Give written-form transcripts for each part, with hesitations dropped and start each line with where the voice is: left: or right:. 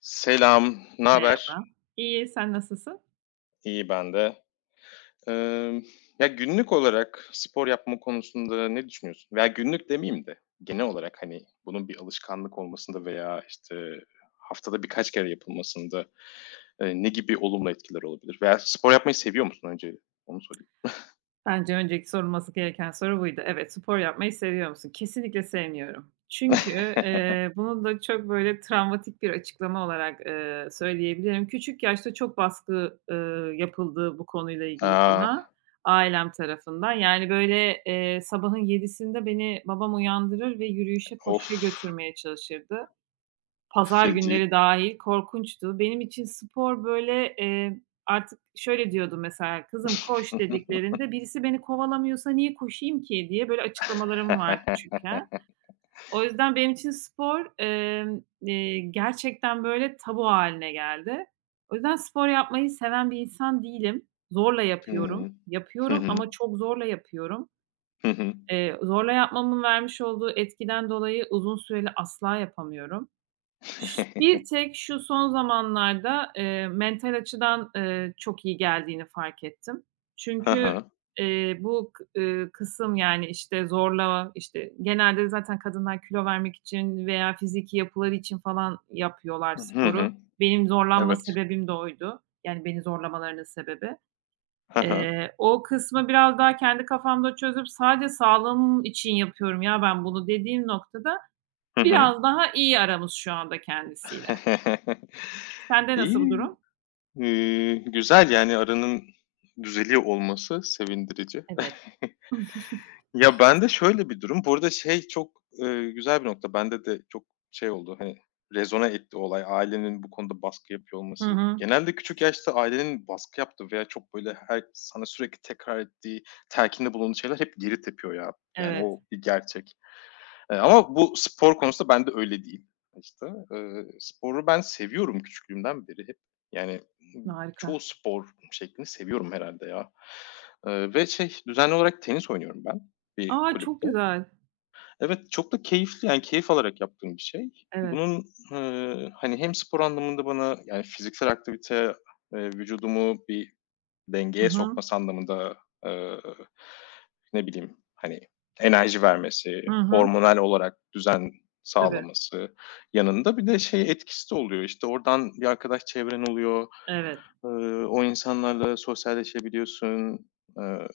left: Selam, ne haber?
right: Merhaba. İyi, sen nasılsın?
left: İyi ben de. Emm, günlük olarak spor yapma konusunda ne düşünüyorsun? Veya günlük demeyeyim de genel olarak, hani, bunun bir alışkanlık olmasında veya, işte, haftada birkaç kere yapılmasında, ne gibi olumlu etkiler olabilir? Veya spor yapmayı seviyor musun önce? Onu sorayım.
right: Bence önceki sorulması gereken soru buydu. Evet, spor yapmayı seviyor musun? Kesinlikle sevmiyorum. Çünkü, eee, bunu da çok böyle travmatik bir açıklama olarak, söyleyebilirim. Küçük yaşta çok baskı, yapıldı bu konuyla ilgili
left: A!
right: bana ailem tarafından. Yani, böyle, sabahın 7'sinde beni babam uyandırır ve yürüyüşe,
left: Of,
right: koşuya götürmeye çalışırdı. Pazar günleri
left: feci.
right: dâhil korkunçtu. Benim için spor, böyle, artık şöyle diyordum mesela, "Kızım koş." dediklerinde, "Birisi beni kovalamıyorsa niye koşayım ki?" diye böyle açıklamalarım var küçükken. O yüzden benim için spor, gerçekten, böyle, tabu hâline geldi. O yüzden spor yapmayı seven bir insan değilim. Zorla yapıyorum.
left: Hıı. Hı
right: Yapıyorum
left: hı.
right: ama çok zorla yapıyorum.
left: Hı hı.
right: Zorla yapmamın vermiş olduğu etkiden dolayı uzun süreli asla yapamıyorum.
left: Hı
right: Bir tek şu son zamanlarda, mental açıdan, çok iyi geldiğini fark ettim. Çünkü,
left: hı.
right: eee, bu kı kısım, yani, işte, zorla, işte, genelde zaten kadınlar kilo vermek için veya fiziki yapıları için falan yapıyorlar
left: Hı hı.
right: sporu.
left: hı.
right: Benim zorlanma
left: Evet.
right: sebebim de oydu. Yani, beni zorlamalarının sebebi.
left: Hı hı.
right: O kısmı biraz daha kendi kafamda çözüp sadece sağlığım için yapıyorum ya ben bunu dediğim noktada
left: Hı hı.
right: biraz daha iyi aramız şu anda kendisiyle. Sende nasıl bu
left: İyi,
right: durum?
left: güzel, yani, aranın düzeliyor olması sevindirici.
right: Evet.
left: Ya, bende şöyle bir durum, burada şey çok, güzel bir nokta, bende de çok şey oldu, hani, rezona etti olay, ailenin bu konuda baskı yapıyor
right: Hı
left: olması.
right: hı.
left: Genelde küçük yaşta ailenin baskı yaptığı veya çok, böyle, her sana sürekli tekrar ettiği, telkinde bulunduğu şeyler hep geri tepiyor ya. Yani,
right: Evet.
left: o bir gerçek. Ama bu spor konusunda ben de öyle değil. İşte sporu ben seviyorum küçüklüğümden beri hep. Yani,
right: Harika.
left: çoğu spor şeklini seviyorum herhalde ya. Ve şey, düzenli olarak tenis oynuyorum ben bir
right: A, çok
left: kulüpte.
right: güzel.
left: Evet, çok da keyifli, yani, keyif alarak yaptığım bir şey.
right: Evet.
left: Bunun, hani, hem spor anlamında bana, yani, fiziksel aktivite, vücudumu bir
right: Hı
left: dengeye
right: hı.
left: sokması anlamında, eee, ne bileyim, hani, enerji vermesi,
right: Hı hı.
left: hormonal olarak düzen
right: Tabii.
left: sağlaması yanında bir de şey etkisi de oluyor, işte, oradan bir arkadaş çevren oluyor,
right: Evet.
left: o insanlarla sosyalleşebiliyorsun. Eee,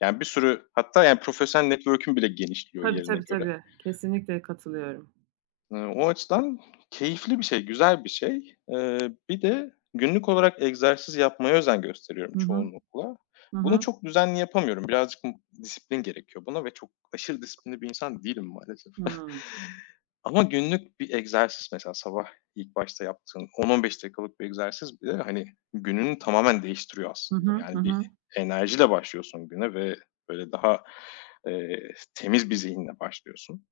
left: yani, bir sürü hatta, yani, profesyonel network'ün bile genişliyor
right: Tabii,
left: yerine
right: tabii,
left: göre.
right: tabii. Kesinlikle katılıyorum.
left: O açıdan keyifli bir şey, güzel bir şey. Bir de günlük olarak egzersiz yapmaya özen gösteriyorum
right: Hı hı.
left: çoğunlukla.
right: Hı
left: Bunu
right: hı.
left: çok düzenli yapamıyorum. Birazcık disiplin gerekiyor buna ve çok aşırı disiplinli bir insan değilim maalesef.
right: Hımm.
left: Ama günlük bir egzersiz mesela sabah ilk başta yaptığın 10-15 dakikalık bir egzersiz bile, hani, gününü tamamen değiştiriyor
right: Hı
left: aslında.
right: hı. Hı
left: Yani bir
right: hı.
left: enerjiyle başlıyorsun güne ve böyle daha, temiz bir zihinle başlıyorsun.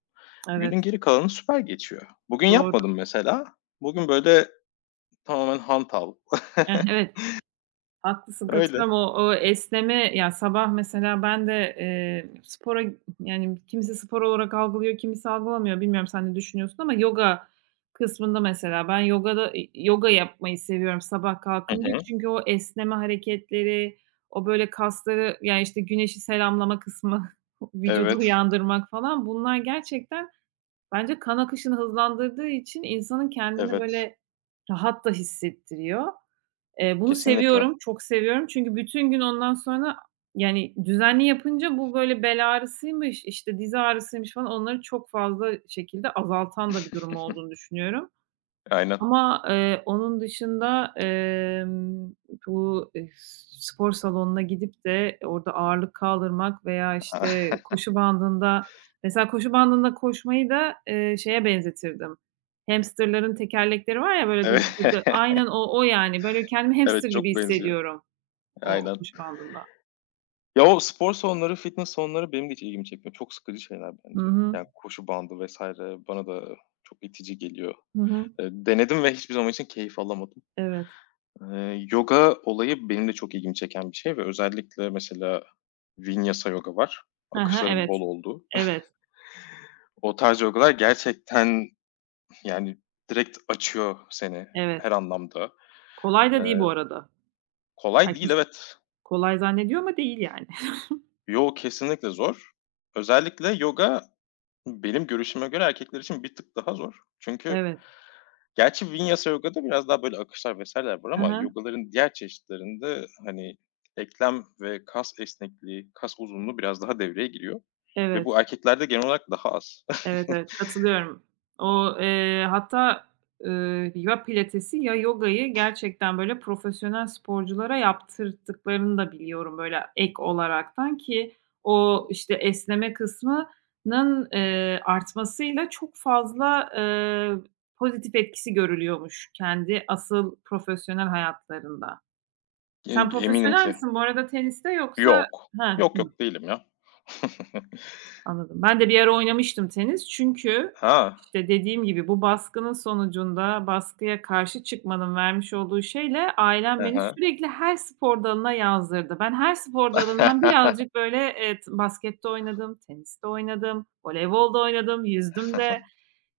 right: Evet.
left: Günün geri kalanı süper geçiyor. Bugün
right: Doğru.
left: yapmadım mesela. Bugün, böyle, tamamen hantal.
right: Eh, evet. Haklısın,
left: Öyle.
right: katılıyorum. O o esneme ya, sabah mesela ben de, spora yani, kimisi spor olarak algılıyor, kimisi algılamıyor. Bilmiyorum sen ne düşünüyorsun ama yoga kısmında mesela ben yogada yoga yapmayı seviyorum sabah
left: Hı
right: kalkınca.
left: hı.
right: Çünkü o esneme hareketleri, o böyle kasları yani işte, güneşi selamlama kısmı, vücudu
left: Evet,
right: uyandırmak falan bunlar gerçekten bence kan akışını hızlandırdığı için insanın kendini
left: evet.
right: böyle rahat da hissettiriyor. Bunu
left: Kesinlikle.
right: seviyorum, çok seviyorum çünkü bütün gün ondan sonra yani düzenli yapınca bu böyle bel ağrısıymış, işte, diz ağrısıymış falan onları çok fazla şekilde azaltan da bir durum olduğunu düşünüyorum.
left: Aynen.
right: Ama, onun dışında, bu, spor salonuna gidip de orada ağırlık kaldırmak veya, işte, koşu bandında mesela koşu bandında koşmayı da, şeye benzetirdim. Hamsterların tekerlekleri var ya, böyle, dı
left: Evet.
right: dı dı aynen o, o yani. Böyle, kendimi hamster
left: Evet, çok
right: gibi
left: benziyor.
right: hissediyorum o
left: Aynen.
right: koşu bandında.
left: Ya, o spor salonları, fitness salonları benim de hiç ilgimi çekmiyor. Çok sıkıcı şeyler
right: Hı
left: bence.
right: hı.
left: Yani koşu bandı vesaire bana da çok itici geliyor.
right: Hı hı.
left: Denedim ve hiçbir zaman için keyif alamadım.
right: Evet.
left: Yoga olayı benim de çok ilgimi çeken bir şey ve özellikle mesela vinyasa yoga var.
right: Hı hı.
left: Akışların
right: Evet.
left: bol olduğu.
right: Evet.
left: O tarz yogalar gerçekten, yani, direkt açıyor seni
right: Evet.
left: her anlamda.
right: Kolay da değil
left: Eee,
right: bu arada.
left: kolay değil,
right: Herkes
left: evet.
right: kolay zannediyor ama değil yani.
left: Yo, kesinlikle zor. Özellikle yoga benim görüşüme göre erkekler için bir tık daha zor. Çünkü
right: Evet.
left: gerçi Vinyasa yogada biraz daha böyle akışlar vs.ler var
right: Hı
left: ama
right: hı.
left: yogaların diğer çeşitlerinde, hani, eklem ve kas esnekliği, kas uzunluğu biraz daha devreye giriyor ve
right: Evet.
left: bu erkeklerde genel olarak daha az.
right: Evet, evet, katılıyorum. O, hatta, ya pilatesi ya yogayı gerçekten böyle profesyonel sporculara yaptırttıklarını da biliyorum böyle ek olaraktan ki o, işte, esneme kısmının, artmasıyla çok fazla, pozitif etkisi görülüyormuş kendi asıl profesyonel hayatlarında. Sen
left: Eminim
right: profesyonel
left: ki.
right: misin bu arada teniste yoksa.
left: Yok.
right: Heh.
left: Yok, yok değilim ya.
right: Anladım. Ben de bir ara oynamıştım tenis. Çünkü,
left: Ha.
right: işte, dediğim gibi bu baskının sonucunda baskıya karşı çıkmanın vermiş olduğu şeyle
left: Hı
right: ailem beni
left: hı.
right: sürekli her spor dalına yazdırdı. Ben her spor dalından birazcık, böyle, baskette oynadım, teniste oynadım, voleybolda oynadım, yüzdüm de.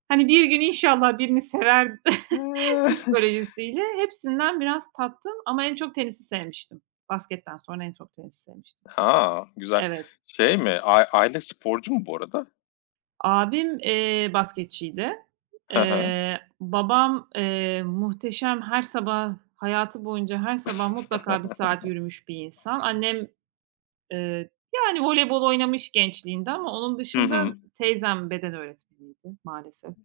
right: Hani, bir gün inşallah birini sever psikolojisiyle hepsinden biraz tattım ama en çok tenisi sevmiştim. Basketten sonra en çok tenisi sevmiştim.
left: A! Güzel.
right: Evet.
left: Şey mi, aile sporcu mu bu arada?
right: Abim, basketçiydi.
left: Hı hı.
right: Babam, muhteşem her sabah, hayatı boyunca her sabah mutlaka bir saat yürümüş bir insan. Annem, eee, yani voleybol oynamış gençliğinde ama onun
left: Hı
right: dışında
left: hı.
right: teyzem beden öğretmeniydi maalesef.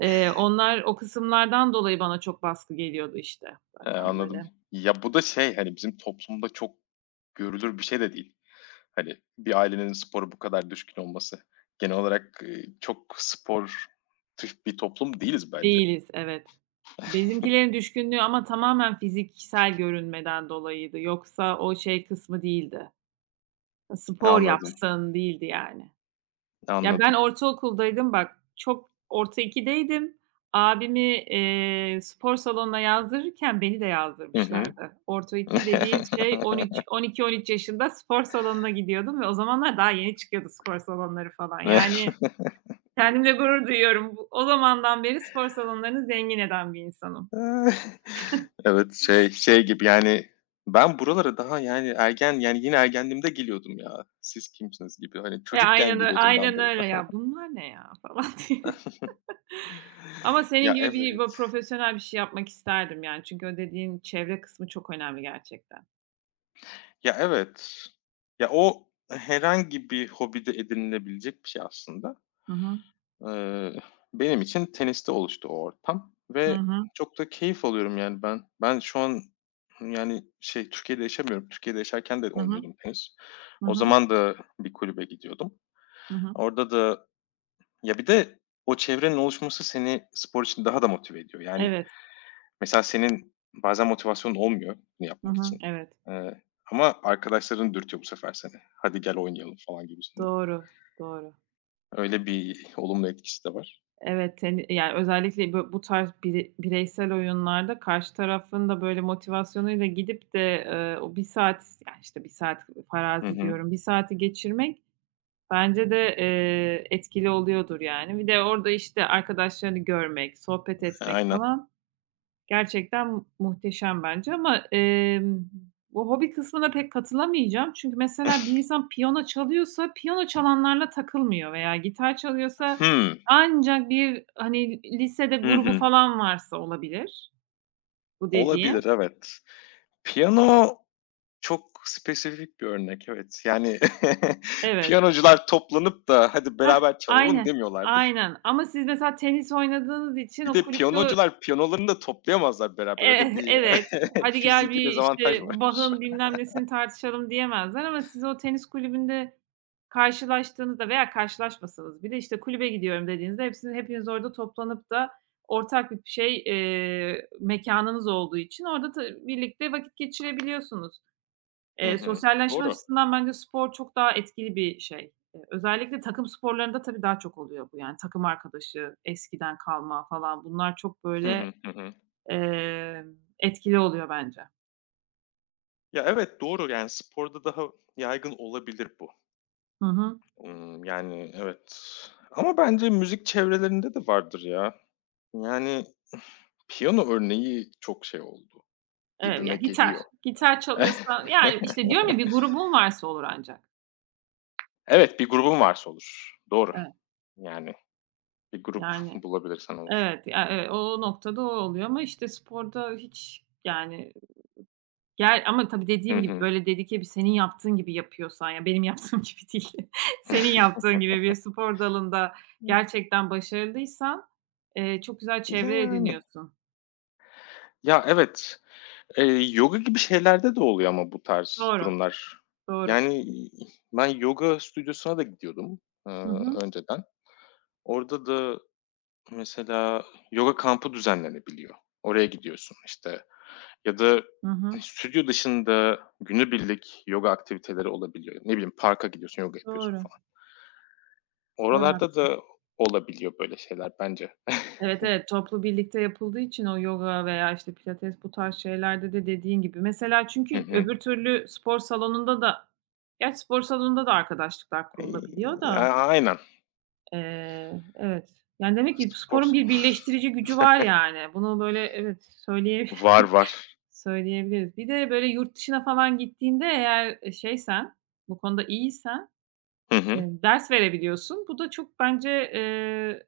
right: Onlar o kısımlardan dolayı bana çok baskı geliyordu işte zaten
left: Anladım.
right: böyle.
left: Ya, bu da şey, hani, bizim toplumda çok görülür bir şey de değil. Hani bir ailenin spora bu kadar düşkün olması. Genel olarak, çok sportif bir toplum değiliz bence.
right: Değiliz, evet. Benimkilerin düşkünlüğü ama tamamen fiziksel görünmeden dolayıydı. Yoksa o şey kısmı değildi. Spor
left: Anladım,
right: yapsın değildi yani. Ya, ben
left: anladım.
right: ortaokuldaydım bak, çok orta ikideydim. Abimi, spor salonuna yazdırırken beni de
left: Hı hı.
right: yazdırmışlardı. Orta 2 dediğim şey 13, 12-13 yaşında spor salonuna gidiyordum ve o zamanlar daha yeni çıkıyordu spor salonları falan. Yani kendimle gurur duyuyorum. Bu o zamandan beri spor salonlarını zengin eden bir insanım.
left: Evet, şey gibi, yani, ben buralara daha, yani, ergen, yani, yine ergenliğimde geliyordum ya. Siz kimsiniz gibi. Hani
right: E,
left: çocukken
right: aynen
left: geliyordum ben
right: aynen öyle
left: buralara.
right: ya. "Bunlar ne ya?" falan diye. Ama senin
left: Ya,
right: gibi bir
left: evet.
right: profesyonel bir şey yapmak isterdim yani. Çünkü o dediğin çevre kısmı çok önemli gerçekten.
left: Ya, evet. Ya, o herhangi bir hobide edinilebilecek bir şey aslında.
right: Hı hı.
left: Eee, benim için teniste oluştu o ortam
right: Hı
left: ve
right: hı.
left: çok da keyif alıyorum, yani, ben. Ben şu an, yani, şey, Türkiye'de yaşamıyorum. Türkiye'de yaşarken de
right: Hı hı.
left: oynuyordum tenis.
right: Hı
left: O
right: hı.
left: zaman da bir kulübe gidiyordum.
right: Hı hı.
left: Orada da ya, bir de o çevrenin oluşması seni spor için daha da motive ediyor. Yani,
right: Evet.
left: mesela senin bazen motivasyonun olmuyor bunu
right: Hı
left: yapmak
right: hı.
left: için,
right: Evet.
left: eee, ama arkadaşların dürtüyor bu sefer seni. "Hadi gel oynayalım." falan gibisinden.
right: Doğru, doğru.
left: Öyle bir olumlu etkisi de var.
right: Evet, seni yani özellikle bu tarz bireysel oyunlarda karşı tarafın da böyle motivasyonuyla gidip de, o bir saat, yani, işte, bir saat
left: Hı
right: farazi
left: hı.
right: diyorum, bir saati geçirmek bence de, etkili oluyordur yani. Bir de orada, işte, arkadaşlarını görmek, sohbet etmek
left: Aynen.
right: falan. Gerçekten muhteşem bence ama, bu hobi kısmına pek katılamayacağım. Çünkü mesela bir insan piyano çalıyorsa piyano çalanlarla takılmıyor veya gitar çalıyorsa
left: Hımm.
right: ancak bir, hani, lisede
left: Hı
right: grubu
left: hı.
right: falan varsa olabilir bu dediğim.
left: Olabilir, evet. Piyano çok spesifik bir örnek, evet. Yani,
right: Evet.
left: piyanocular toplanıp da "Hadi
right: Heh,
left: beraber çalalım."
right: aynen,
left: demiyorlardır.
right: aynen ama siz mesela tenis oynadığınız için
left: Bir
right: o
left: de
right: kulüpte.
left: piyanocular piyanolarını da toplayamazlar beraber. Öyle
right: Eh,
left: bir
right: evet. "Hadi gel
left: fiziki
right: bir,
left: dezavantaj
right: işte,
left: var.
right: bağın bilmem nesini tartışalım." diyemezler ama siz o tenis kulübünde karşılaştığınızda veya karşılaşmasanız bile, işte, "Kulübe gidiyorum." dediğinizde hepiniz orada toplanıp da ortak bir şey, mekânınız olduğu için orada birlikte vakit geçirebiliyorsunuz.
left: Hı hı.
right: Sosyalleşme
left: Doğru.
right: açısından bence spor çok daha etkili bir şey. Özellikle takım sporlarında tabii daha çok oluyor bu. Yani takım arkadaşı, eskiden kalma falan bunlar çok
left: Hı
right: böyle.
left: hı. Hı hı.
right: Etkili oluyor bence.
left: Ya, evet, doğru. Yani, sporda daha yaygın olabilir bu.
right: Hı hı.
left: Yani, evet. Ama bence müzik çevrelerinde de vardır ya. Yani, piyano örneği çok şey oldu.
right: Evet, ya
left: Gibime
right: gitar.
left: geliyor.
right: Gitar çalıyorsan yani, işte, diyorum ya bir grubun varsa olur ancak.
left: Evet, bir grubun varsa olur. Doğru.
right: Evet,
left: Yani bir grup
right: yani,
left: bulabilirsen olur.
right: evet, ya, o noktada o oluyor ama, işte, sporda hiç yani gel ama tabii
left: Hı
right: dediğim gibi,
left: hı.
right: böyle, dedike bir senin yaptığın gibi yapıyorsan ya benim yaptığım gibi değil, senin yaptığın gibi bir spor dalında
left: Hıh.
right: gerçekten başarılıysan, çok güzel çevre
left: Yani.
right: ediniyorsun.
left: Ya, evet. Eee, yoga gibi şeylerde de oluyor ama bu tarz
right: Doğru,
left: durumlar.
right: doğru.
left: Yani, ben yoga stüdyosuna da gidiyordum,
right: Hı hı.
left: önceden. Orada da mesela yoga kampı düzenlenebiliyor. Oraya gidiyorsun, işte, ya da
right: Hı hı.
left: stüdyo dışında günübirlik yoga aktiviteleri olabiliyor. Ne bileyim, parka gidiyorsun, yoga yapıyorsun
right: Doğru,
left: falan.
right: doğru.
left: Oralarda da olabiliyor böyle şeyler bence.
right: Evet, evet, toplu birlikte yapıldığı için o yoga veya, işte, pilates bu tarz şeylerde de dediğin gibi. Mesela
left: Hı
right: çünkü
left: hı.
right: öbür türlü spor salonunda da gerçi spor salonunda da arkadaşlıklar kurulabiliyor da,
left: A aynen.
right: eee, evet. Yani, demek ki
left: Spor
right: sporun bir
left: salonu.
right: birleştirici gücü var, yani. Bunu, böyle, evet,
left: Var, var.
right: söyleyebiliriz. Bir de, böyle, yurt dışına falan gittiğinde eğer, şeysen, bu konuda iyiysen,
left: Hı hı.
right: eee, ders verebiliyorsun. Bu da çok bence, eee.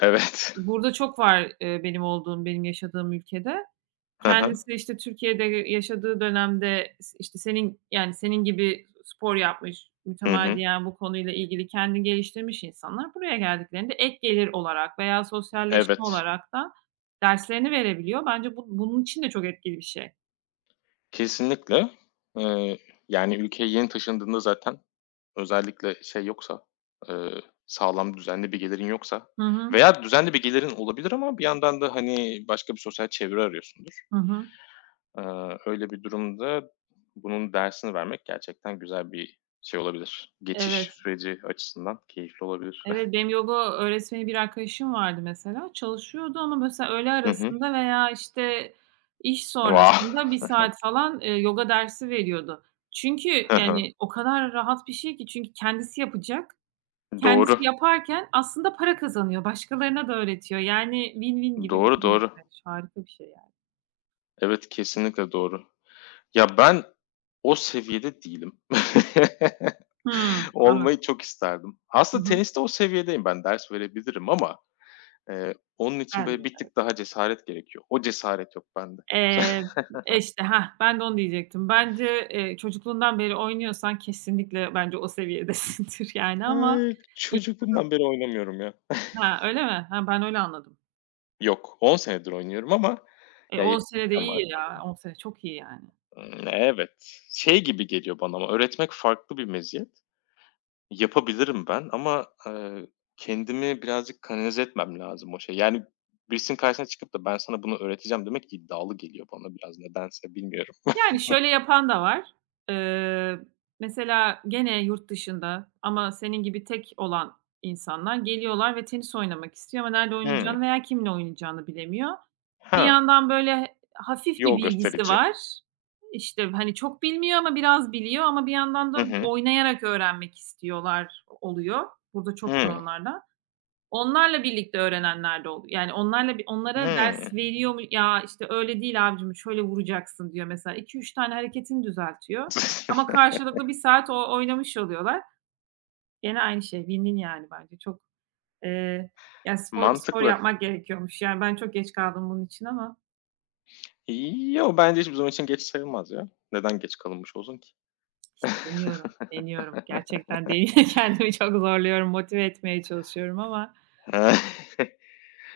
left: Evet.
right: Burada çok var, benim olduğum, benim yaşadığım ülkede.
left: Hı hı.
right: Kendisi, işte, Türkiye'de yaşadığı dönemde işte, senin, yani, senin gibi spor yapmış,
left: Hı hı.
right: mütemadiyen bu konuyla ilgili kendini geliştirmiş insanlar buraya geldiklerinde ek gelir olarak veya sosyalleşme
left: Evet.
right: olarak da derslerini verebiliyor. Bence bu bunun için de çok etkili bir şey.
left: Kesinlikle. Eee, yani, ülkeye yeni taşındığında zaten özellikle şey yoksa, eee, sağlam düzenli bir gelirin yoksa
right: Hı hı.
left: veya düzenli bir gelirin olabilir ama bir yandan da, hani, başka bir sosyal çevre arıyorsundur.
right: Hı hı.
left: Öyle bir durumda bunun dersini vermek gerçekten güzel bir şey olabilir. Geçiş
right: Evet.
left: süreci açısından keyifli olabilir.
right: Evet, benim yoga öğretmeni bir arkadaşım vardı mesela. Çalışıyordu ama mesela öğle
left: Hı hı.
right: arasında veya, işte, iş
left: Wow!
right: sonrasında bir saat falan, yoga dersi veriyordu. Çünkü,
left: Hı
right: yani,
left: hı.
right: o kadar rahat bir şey ki çünkü kendisi yapacak. Kendisi
left: Doğru.
right: yaparken aslında para kazanıyor. Başkalarına da öğretiyor. Yani win-win gibi bir
left: Doğru,
right: durum.
left: doğru.
right: Evet, harika bir şey yani.
left: Evet, kesinlikle doğru. Ya, ben o seviyede değilim.
right: Hımm, anladım.
left: Olmayı çok isterdim.
right: Hı
left: Aslında
right: hı.
left: teniste o seviyedeyim ben, ders verebilirim ama, onun için
right: Ben de.
left: böyle bir tık daha cesaret gerekiyor. O cesaret yok bende henüz.
right: Eee, işte, hah, ben de onu diyecektim. Bence, çocukluğundan beri oynuyorsan kesinlikle bence o seviyedesindir yani ama. İ
left: Çocukluğumdan beri oynamıyorum ya.
right: Ha, öyle mi? Ha, ben öyle anladım.
left: Yok, 10 senedir oynuyorum ama
right: E,
left: ya
right: 10 sene de
left: yetişkinken
right: iyi ya.
left: başladım.
right: 10 sene çok iyi yani.
left: Evet. Şey gibi geliyor bana ama öğretmek farklı bir meziyet. Yapabilirim ben ama, kendimi birazcık kanalize etmem lazım o şeye. Yani birisinin karşısına çıkıp da ben sana bunu öğreteceğim demek iddialı geliyor bana biraz nedense bilmiyorum.
right: Yani, şöyle yapan da var. Eee, Mesela gene yurt dışında ama senin gibi tek olan insanlar geliyorlar ve tenis oynamak istiyor ama nerede
left: Hıı.
right: oynayacağını veya kimle oynayacağını bilemiyor. Bir
left: Ha,
right: yandan, böyle, hafif bir
left: yol
right: bilgisi
left: gösterici.
right: var. İşte, hani, çok bilmiyor ama biraz biliyor ama bir yandan
left: Hı
right: da
left: hı.
right: oynayarak öğrenmek istiyorlar oluyor. Burada çok var
left: Hıı.
right: onlardan. Onlarla birlikte öğrenenler de oldu. Yani onlarla onlara ders
left: Hıı.
right: veriyor mu? "Ya, işte, öyle değil abicim, şöyle vuracaksın." diyor mesela. 2 üç tane hareketini düzeltiyor ama karşılıklı bir saat o oynamış oluyorlar. Gene aynı şey win-win yani bence. Çok, eee, ya, spor spor
left: Mantıklı.
right: yapmak gerekiyormuş. Yani ben çok geç kaldım bunun için ama
left: Yo, bence hiçbir zaman için geç sayılmaz ya. Neden geç kalınmış olsun ki?
right: işte deniyorum, deniyorum. Gerçekten kendimi çok zorluyorum, motive etmeye çalışıyorum ama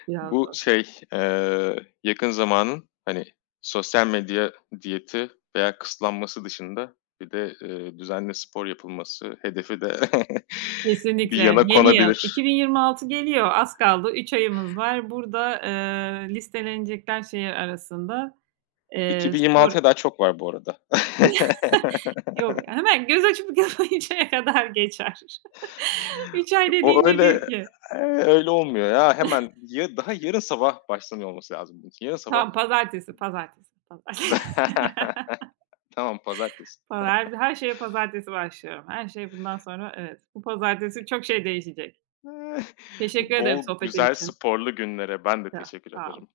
right: biraz
left: Bu
right: zor.
left: şey, yakın zamanın, hani, sosyal medya diyeti veya kısıtlanması dışında bir de, düzenli spor yapılması hedefi de bir
right: Kesinlikle.
left: yana
right: Yeni yıl.
left: konabilir.
right: 2026 geliyor. Az kaldı. 3 ayımız var. Burada, listelenecekler şehir arasında. Spor.
left: 2026'ya daha çok var bu arada.
right: Yok, hemen göz açıp kapayıncaya kadar geçer. 3 ay dediğin
left: O
right: nedir
left: öyle,
right: ki?
left: öyle olmuyor ya. Hemen ya daha yarın sabah başlanıyor olması lazım bunun için. Yarın sabah
right: Tamam, pazartesi, pazartesi, pazartesi.
left: Tamam, pazartesi.
right: Pazar her şeye pazartesi başlıyorum. Her şey bundan sonra evet. Bu pazartesi çok şey değişecek. Teşekkür ederim
left: Bol
right: sohbetin
left: güzel
right: için.
left: sporlu günlere ben de
right: Sağ
left: teşekkür
right: sağ ol.
left: ederim.